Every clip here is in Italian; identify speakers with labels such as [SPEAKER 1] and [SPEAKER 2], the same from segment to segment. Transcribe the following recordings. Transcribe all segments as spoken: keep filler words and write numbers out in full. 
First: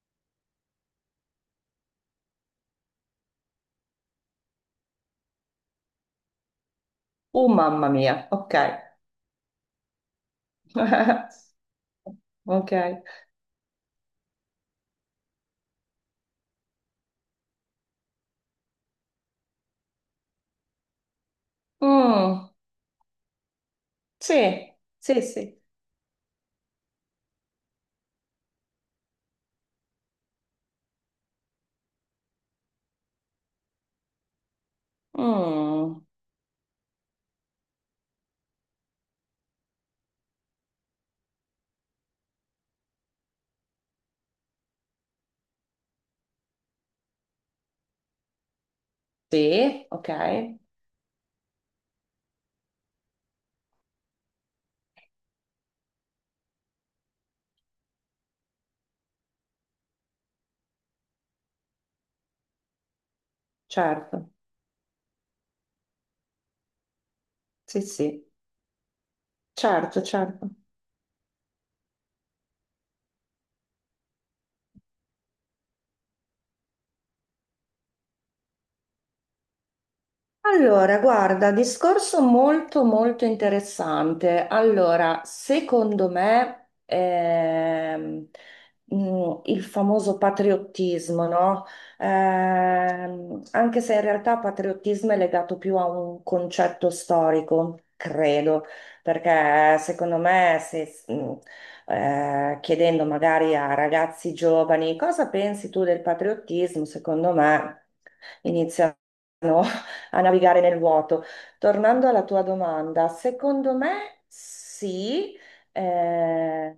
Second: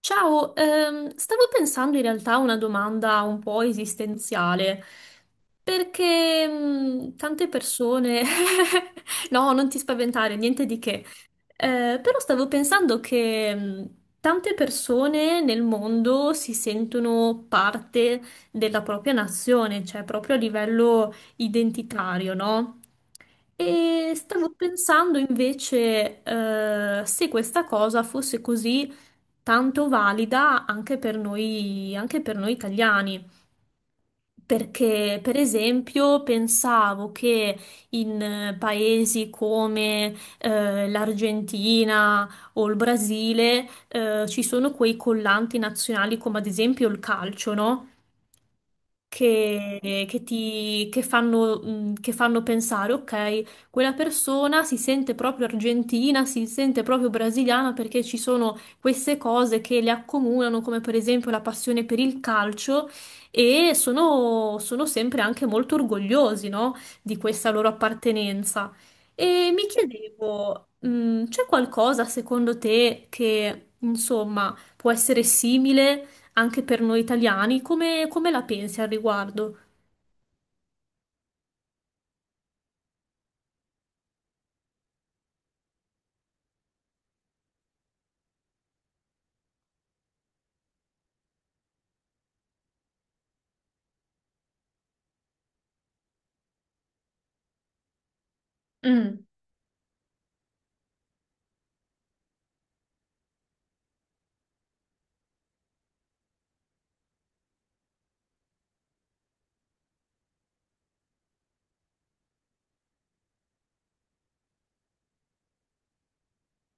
[SPEAKER 1] Ciao, ehm, stavo pensando in realtà a una domanda un po' esistenziale, perché mm, tante
[SPEAKER 2] Oh mamma mia,
[SPEAKER 1] persone...
[SPEAKER 2] ok.
[SPEAKER 1] No, non ti spaventare, niente di che. Eh, però stavo
[SPEAKER 2] Ok.
[SPEAKER 1] pensando che mh, tante persone nel mondo si sentono parte della propria nazione, cioè proprio a livello identitario,
[SPEAKER 2] Mm,
[SPEAKER 1] no? E stavo
[SPEAKER 2] sì,
[SPEAKER 1] pensando
[SPEAKER 2] sì, sì.
[SPEAKER 1] invece eh, se questa cosa fosse così tanto valida anche per noi, anche per noi italiani. Perché, per
[SPEAKER 2] Mm,
[SPEAKER 1] esempio, pensavo che in eh, paesi come eh, l'Argentina o il Brasile eh, ci sono quei collanti nazionali come ad esempio il calcio, no?
[SPEAKER 2] sì,
[SPEAKER 1] che, che
[SPEAKER 2] ok,
[SPEAKER 1] ti, che fanno, mh, che fanno pensare, ok, quella persona si sente proprio argentina, si sente proprio brasiliana perché ci sono queste cose che le accomunano, come per esempio la passione per il calcio, e
[SPEAKER 2] certo.
[SPEAKER 1] sono, sono sempre anche molto orgogliosi, no, di questa loro
[SPEAKER 2] Sì, sì,
[SPEAKER 1] appartenenza. E mi
[SPEAKER 2] certo, certo.
[SPEAKER 1] chiedevo, mh, c'è qualcosa secondo te che, insomma, può essere simile anche per noi italiani, come, come la pensi al riguardo?
[SPEAKER 2] Allora, guarda, discorso molto molto interessante. Allora, secondo me, ehm, mh, il famoso patriottismo, no? Ehm, anche se in realtà patriottismo è legato più a un concetto storico, credo,
[SPEAKER 1] Mm.
[SPEAKER 2] perché secondo me se, mh, eh, chiedendo magari a ragazzi giovani cosa pensi tu del patriottismo, secondo me iniziano a navigare nel vuoto. Tornando alla tua domanda, secondo me sì, eh,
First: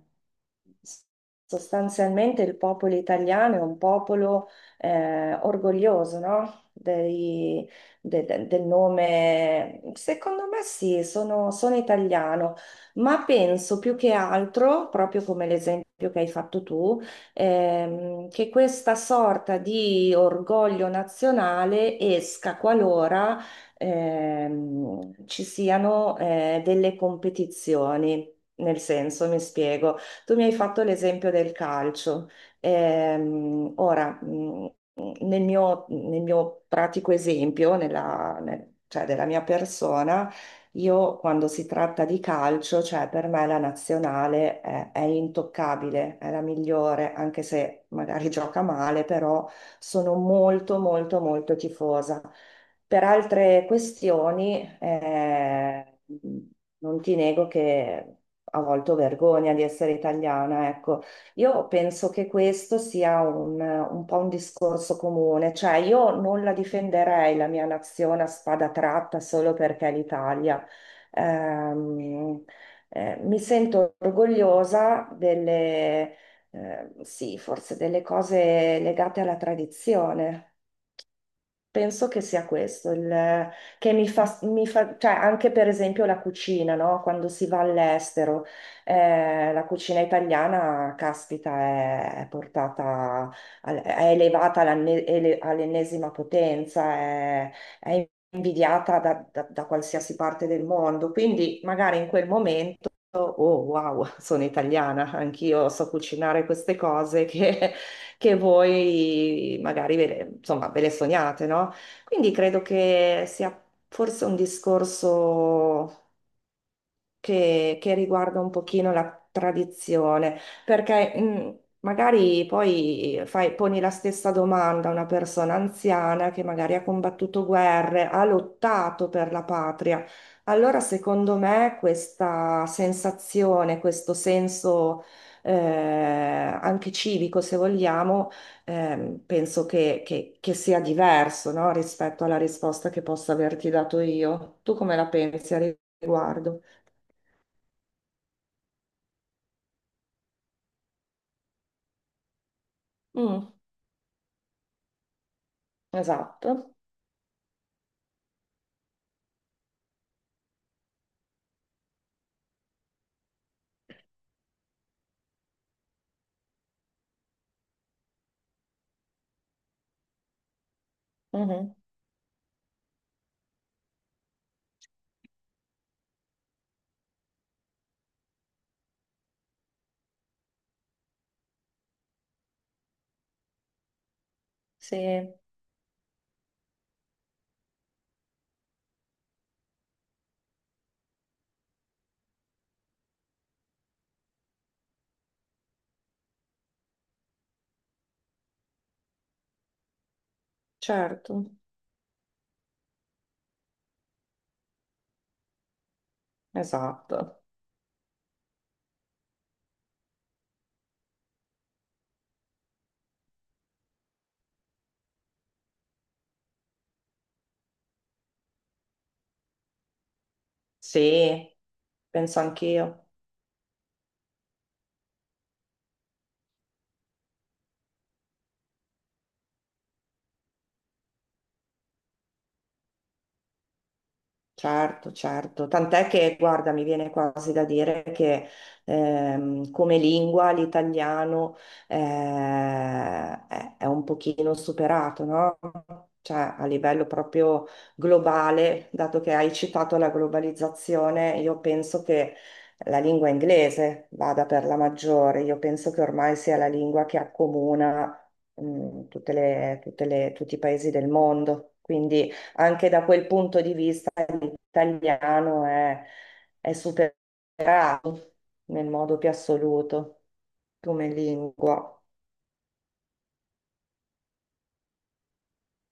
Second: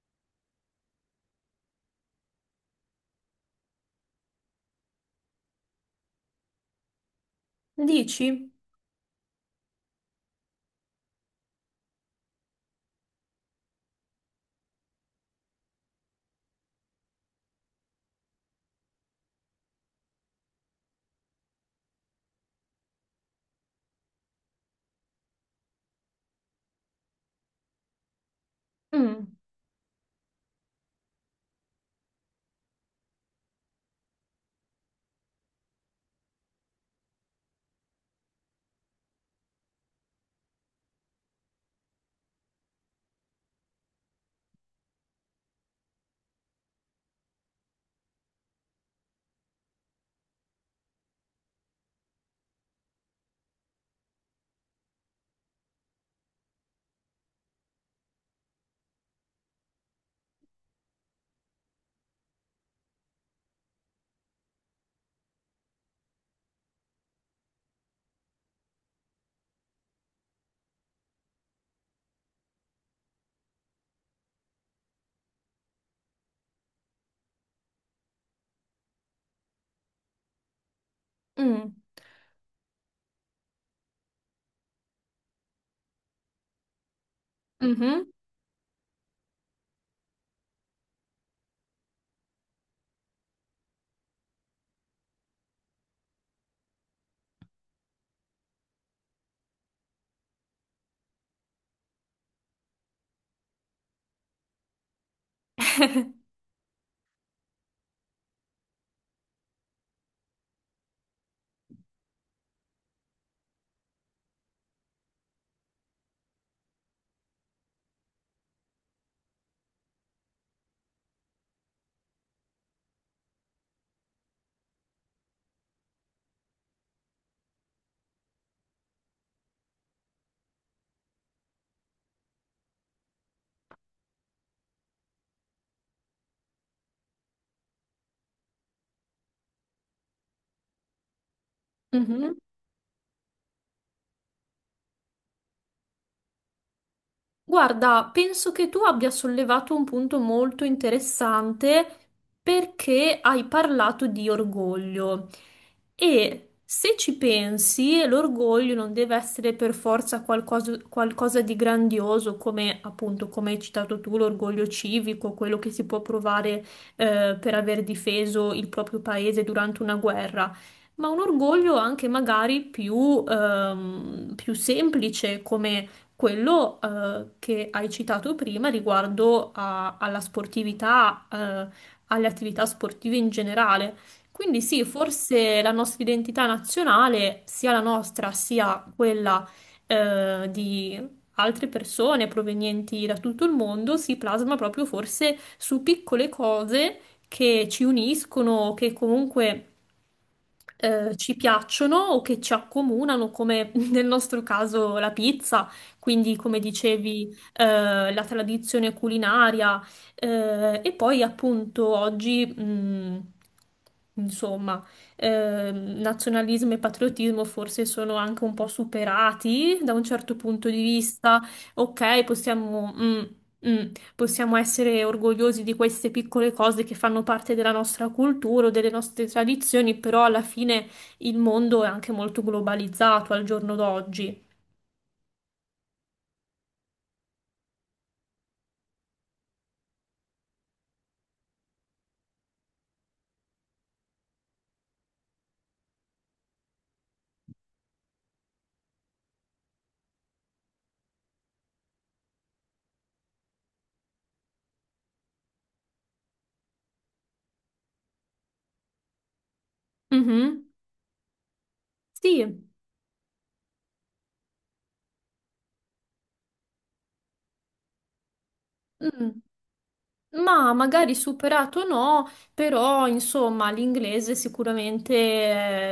[SPEAKER 2] sostanzialmente il popolo italiano è un popolo eh, orgoglioso, no? Dei- de- de-
[SPEAKER 1] Dici?
[SPEAKER 2] del nome, secondo me sì, sono, sono italiano, ma penso più che altro, proprio come l'esempio che hai fatto tu, ehm, che questa sorta di orgoglio nazionale esca qualora, ehm, ci siano, eh, delle competizioni. Nel senso,
[SPEAKER 1] Mm,
[SPEAKER 2] mi spiego, tu mi hai fatto l'esempio del calcio. Ehm, ora, mh, nel mio, nel mio pratico esempio, nella, nel- cioè della mia persona, io quando si tratta di calcio, cioè per me la nazionale è, è intoccabile, è la migliore, anche se magari gioca male, però sono molto molto molto tifosa. Per altre questioni, eh, non ti nego che a volte ho vergogna di essere italiana, ecco. Io penso che questo sia un, un po' un discorso comune, cioè io non la difenderei la mia nazione a spada tratta solo perché è l'Italia. Ehm, eh, Mi sento orgogliosa delle, eh, sì, forse delle cose legate alla tradizione.
[SPEAKER 1] mm,
[SPEAKER 2] Penso che sia questo, il- che mi fa, mi fa- cioè anche per esempio la cucina, no? Quando si va
[SPEAKER 1] mhm,
[SPEAKER 2] all'estero, eh, la cucina italiana, caspita, è, è portata, al- è elevata all'anne- ele- all'ennesima potenza, è, è invidiata da, da- da qualsiasi parte del mondo, quindi magari in quel momento, oh wow, sono italiana, anch'io so cucinare queste cose che che voi magari ve le, insomma, ve le sognate, no? Quindi credo che sia forse un discorso che, che riguarda un pochino la tradizione, perché mh, magari poi fai- poni la stessa domanda a una persona anziana che magari ha combattuto guerre, ha lottato per la patria. Allora, secondo me, questa sensazione, questo senso, eh, anche civico, se vogliamo, ehm, penso che, che- che sia diverso, no, rispetto
[SPEAKER 1] mhm.
[SPEAKER 2] alla risposta che posso averti dato io. Tu come la pensi a riguardo?
[SPEAKER 1] Guarda, penso che tu abbia sollevato un punto molto interessante perché hai
[SPEAKER 2] Mm,
[SPEAKER 1] parlato di orgoglio. E
[SPEAKER 2] esatto.
[SPEAKER 1] se ci pensi, l'orgoglio non deve essere per forza qualcosa, qualcosa di grandioso, come appunto, come hai citato tu, l'orgoglio civico, quello che si può provare eh, per aver difeso il proprio paese durante una guerra. Ma un
[SPEAKER 2] Mhm.
[SPEAKER 1] orgoglio anche magari più, ehm, più semplice, come quello eh, che hai citato prima riguardo a- alla sportività, eh, alle attività sportive in generale. Quindi sì,
[SPEAKER 2] Sì,
[SPEAKER 1] forse la nostra identità nazionale, sia la nostra sia quella eh, di altre persone provenienti da tutto il mondo, si plasma proprio forse su piccole cose che ci uniscono, che comunque eh, ci
[SPEAKER 2] certo,
[SPEAKER 1] piacciono o che ci accomunano, come nel nostro caso la pizza. Quindi, come dicevi,
[SPEAKER 2] esatto.
[SPEAKER 1] eh, la tradizione culinaria, eh, e poi appunto oggi, mh, insomma, ehm, nazionalismo e patriottismo forse sono anche un po' superati da un certo punto di vista.
[SPEAKER 2] Sì,
[SPEAKER 1] Ok,
[SPEAKER 2] penso
[SPEAKER 1] possiamo,
[SPEAKER 2] anch'io.
[SPEAKER 1] mh, mh, possiamo essere orgogliosi di queste piccole cose che fanno parte della nostra cultura o delle nostre tradizioni, però alla fine il mondo è anche molto globalizzato al giorno d'oggi.
[SPEAKER 2] Certo, certo, tant'è che, guarda, mi viene quasi da dire che, ehm, come lingua l'italiano, eh, è, è un pochino superato, no? Cioè, a livello proprio globale, dato che hai citato la globalizzazione, io penso che la lingua inglese vada per la maggiore, io penso che ormai sia la lingua che accomuna, mm, tutte le- tutte le- tutti i
[SPEAKER 1] Mhm.
[SPEAKER 2] paesi del mondo, quindi
[SPEAKER 1] Sì,
[SPEAKER 2] anche da quel punto di vista italiano è, è superato nel modo più
[SPEAKER 1] mm,
[SPEAKER 2] assoluto
[SPEAKER 1] ma
[SPEAKER 2] come
[SPEAKER 1] magari superato
[SPEAKER 2] lingua.
[SPEAKER 1] no, però insomma l'inglese è sicuramente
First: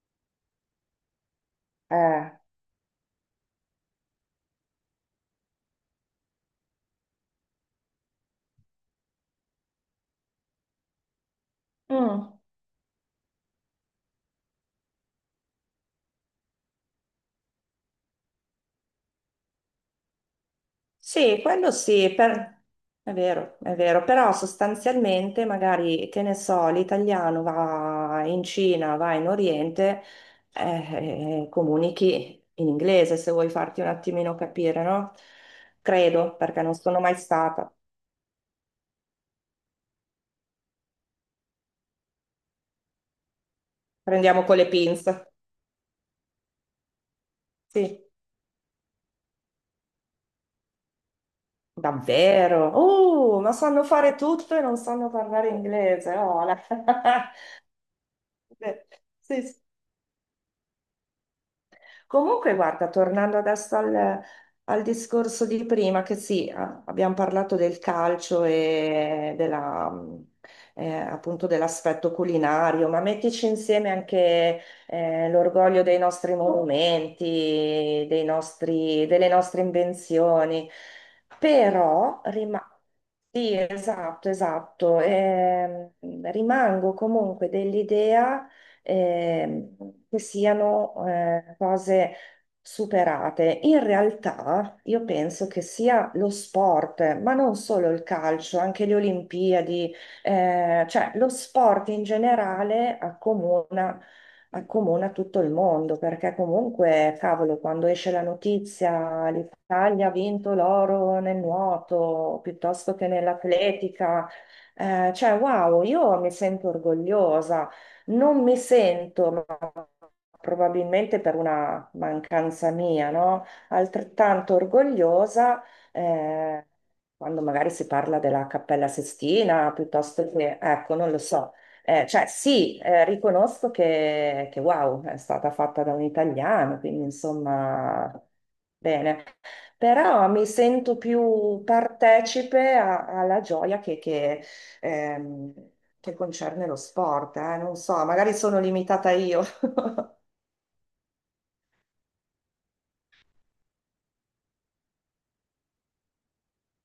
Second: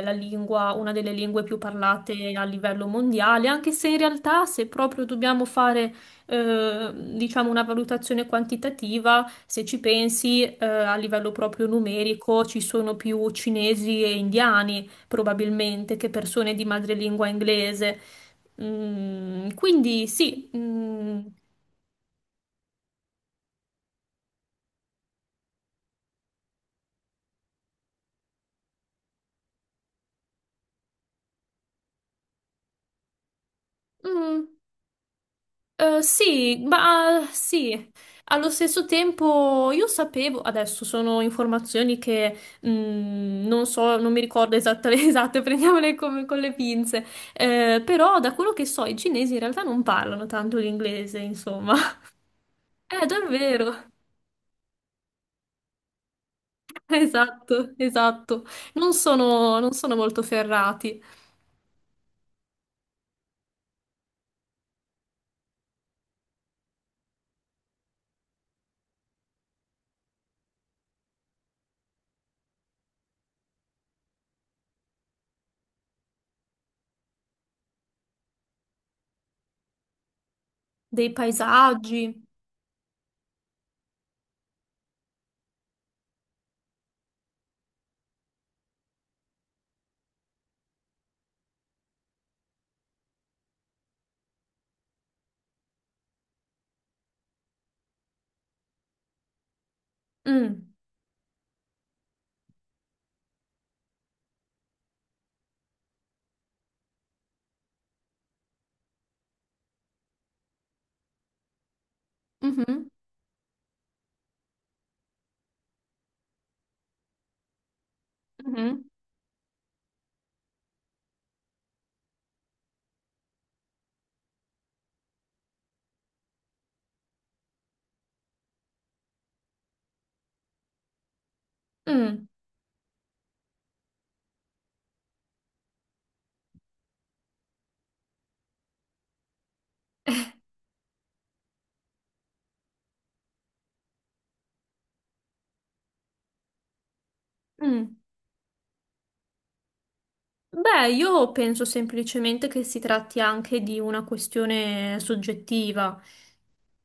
[SPEAKER 1] è la lingua, una delle lingue più
[SPEAKER 2] Eh,
[SPEAKER 1] parlate a livello mondiale, anche se in realtà se proprio dobbiamo fare eh, diciamo una valutazione quantitativa, se ci pensi eh, a livello proprio
[SPEAKER 2] Mm,
[SPEAKER 1] numerico ci sono più cinesi e indiani probabilmente che persone di madrelingua inglese. Mm, quindi sì. Mm,
[SPEAKER 2] sì, quello sì. Per- è vero, è vero, però sostanzialmente magari, che ne so, l'italiano va in Cina, va in Oriente, eh, eh, comunichi in inglese se vuoi farti un attimino
[SPEAKER 1] mm.
[SPEAKER 2] capire, no?
[SPEAKER 1] Eh,
[SPEAKER 2] Credo,
[SPEAKER 1] sì,
[SPEAKER 2] perché non sono mai
[SPEAKER 1] ma ah,
[SPEAKER 2] stata.
[SPEAKER 1] sì, allo stesso tempo io sapevo, adesso sono informazioni che mm, non so, non mi
[SPEAKER 2] Prendiamo
[SPEAKER 1] ricordo
[SPEAKER 2] con le
[SPEAKER 1] esatte,
[SPEAKER 2] pinze.
[SPEAKER 1] esatte, prendiamole come- con le pinze. Eh,
[SPEAKER 2] Sì.
[SPEAKER 1] però da quello che so i cinesi in realtà non parlano tanto l'inglese, insomma.
[SPEAKER 2] Davvero?
[SPEAKER 1] Eh,
[SPEAKER 2] Uh, ma
[SPEAKER 1] davvero,
[SPEAKER 2] sanno fare tutto e non sanno parlare inglese. Oh, la-
[SPEAKER 1] esatto, esatto,
[SPEAKER 2] Beh,
[SPEAKER 1] non
[SPEAKER 2] sì,
[SPEAKER 1] sono,
[SPEAKER 2] sì.
[SPEAKER 1] non sono molto ferrati
[SPEAKER 2] Comunque, guarda, tornando adesso al, al discorso di prima, che sì, a- abbiamo parlato del calcio e della, mh, eh, appunto dell'aspetto culinario, ma mettici insieme anche, eh, l'orgoglio dei nostri monumenti, dei nostri- delle nostre invenzioni.
[SPEAKER 1] dei
[SPEAKER 2] Però,
[SPEAKER 1] paesaggi.
[SPEAKER 2] rima- sì, esatto, esatto. Ehm, rimango comunque dell'idea, ehm, che siano, eh, cose superate. In realtà io penso che sia lo sport, ma non solo il calcio, anche le Olimpiadi,
[SPEAKER 1] Mm.
[SPEAKER 2] eh, cioè lo sport in generale accomuna accomuna tutto il mondo, perché comunque, cavolo, quando esce la notizia, l'Italia ha vinto l'oro nel nuoto,
[SPEAKER 1] Mhm,
[SPEAKER 2] piuttosto che nell'atletica, eh, cioè, wow, io mi sento orgogliosa, non mi
[SPEAKER 1] mhm,
[SPEAKER 2] sento, ma probabilmente per una mancanza mia, no? Altrettanto orgogliosa, eh, quando magari si parla della Cappella Sistina, piuttosto che, ecco, non lo so. Eh, cioè
[SPEAKER 1] mm,
[SPEAKER 2] sì, eh, riconosco che, che wow, è stata fatta da un italiano, quindi insomma, bene. Però mi sento più partecipe a- alla gioia che, che, ehm, che concerne lo sport, eh, non so,
[SPEAKER 1] mm.
[SPEAKER 2] magari sono limitata io.
[SPEAKER 1] Beh, io penso semplicemente che si tratti anche di una questione soggettiva,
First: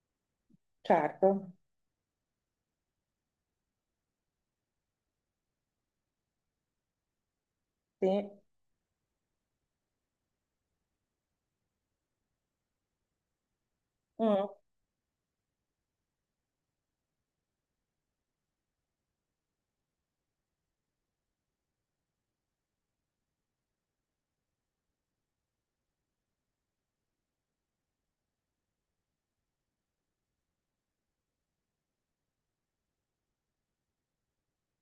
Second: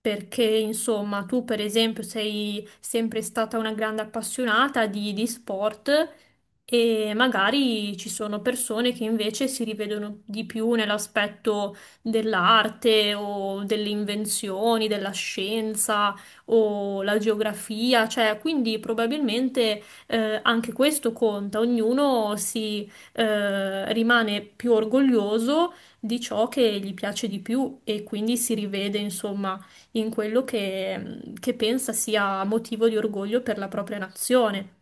[SPEAKER 1] perché insomma tu
[SPEAKER 2] Certo,
[SPEAKER 1] per esempio sei sempre stata una grande appassionata di, di sport e magari ci
[SPEAKER 2] sì.
[SPEAKER 1] sono persone che invece si rivedono di più nell'aspetto dell'arte o delle
[SPEAKER 2] Mm.
[SPEAKER 1] invenzioni, della scienza o la geografia, cioè quindi probabilmente eh, anche questo conta, ognuno si eh, rimane più orgoglioso di ciò che gli piace di più e quindi si rivede, insomma, in quello che che pensa sia motivo di orgoglio per la propria nazione.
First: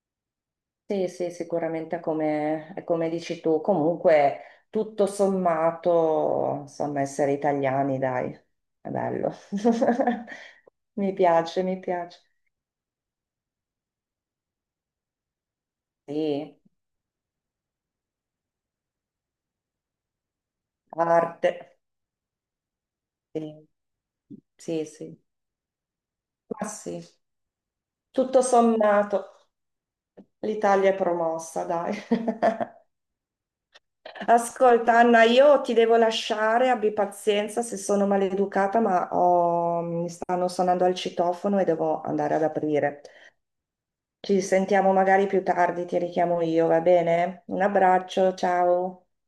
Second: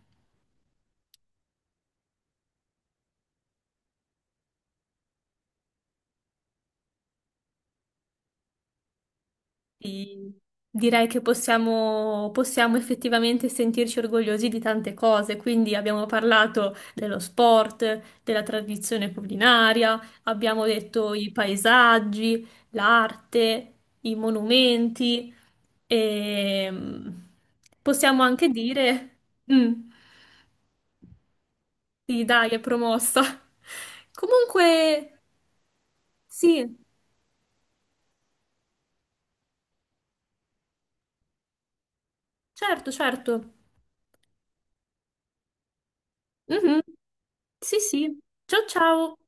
[SPEAKER 2] Sì, sì, sicuramente è come, è come dici tu. Comunque, tutto sommato, insomma, essere italiani, dai, è bello.
[SPEAKER 1] Sì, direi
[SPEAKER 2] Mi
[SPEAKER 1] che
[SPEAKER 2] piace, mi piace.
[SPEAKER 1] possiamo, possiamo effettivamente sentirci orgogliosi di tante cose, quindi abbiamo
[SPEAKER 2] Sì,
[SPEAKER 1] parlato dello sport, della tradizione culinaria, abbiamo detto i
[SPEAKER 2] arte.
[SPEAKER 1] paesaggi,
[SPEAKER 2] Sì,
[SPEAKER 1] l'arte, i
[SPEAKER 2] sì, sì.
[SPEAKER 1] monumenti
[SPEAKER 2] Ma
[SPEAKER 1] e
[SPEAKER 2] sì,
[SPEAKER 1] mm, possiamo
[SPEAKER 2] tutto
[SPEAKER 1] anche dire,
[SPEAKER 2] sommato,
[SPEAKER 1] mm,
[SPEAKER 2] l'Italia è promossa, dai.
[SPEAKER 1] sì, dai, è promossa.
[SPEAKER 2] Ascolta,
[SPEAKER 1] Comunque,
[SPEAKER 2] Anna, io ti devo lasciare,
[SPEAKER 1] sì,
[SPEAKER 2] abbi pazienza se sono maleducata, ma ho- mi stanno suonando al citofono e devo andare ad
[SPEAKER 1] certo,
[SPEAKER 2] aprire.
[SPEAKER 1] certo.
[SPEAKER 2] Ci sentiamo magari più tardi, ti richiamo io, va
[SPEAKER 1] Mhm,
[SPEAKER 2] bene? Un
[SPEAKER 1] sì, sì.
[SPEAKER 2] abbraccio,
[SPEAKER 1] Ciao,
[SPEAKER 2] ciao.
[SPEAKER 1] ciao.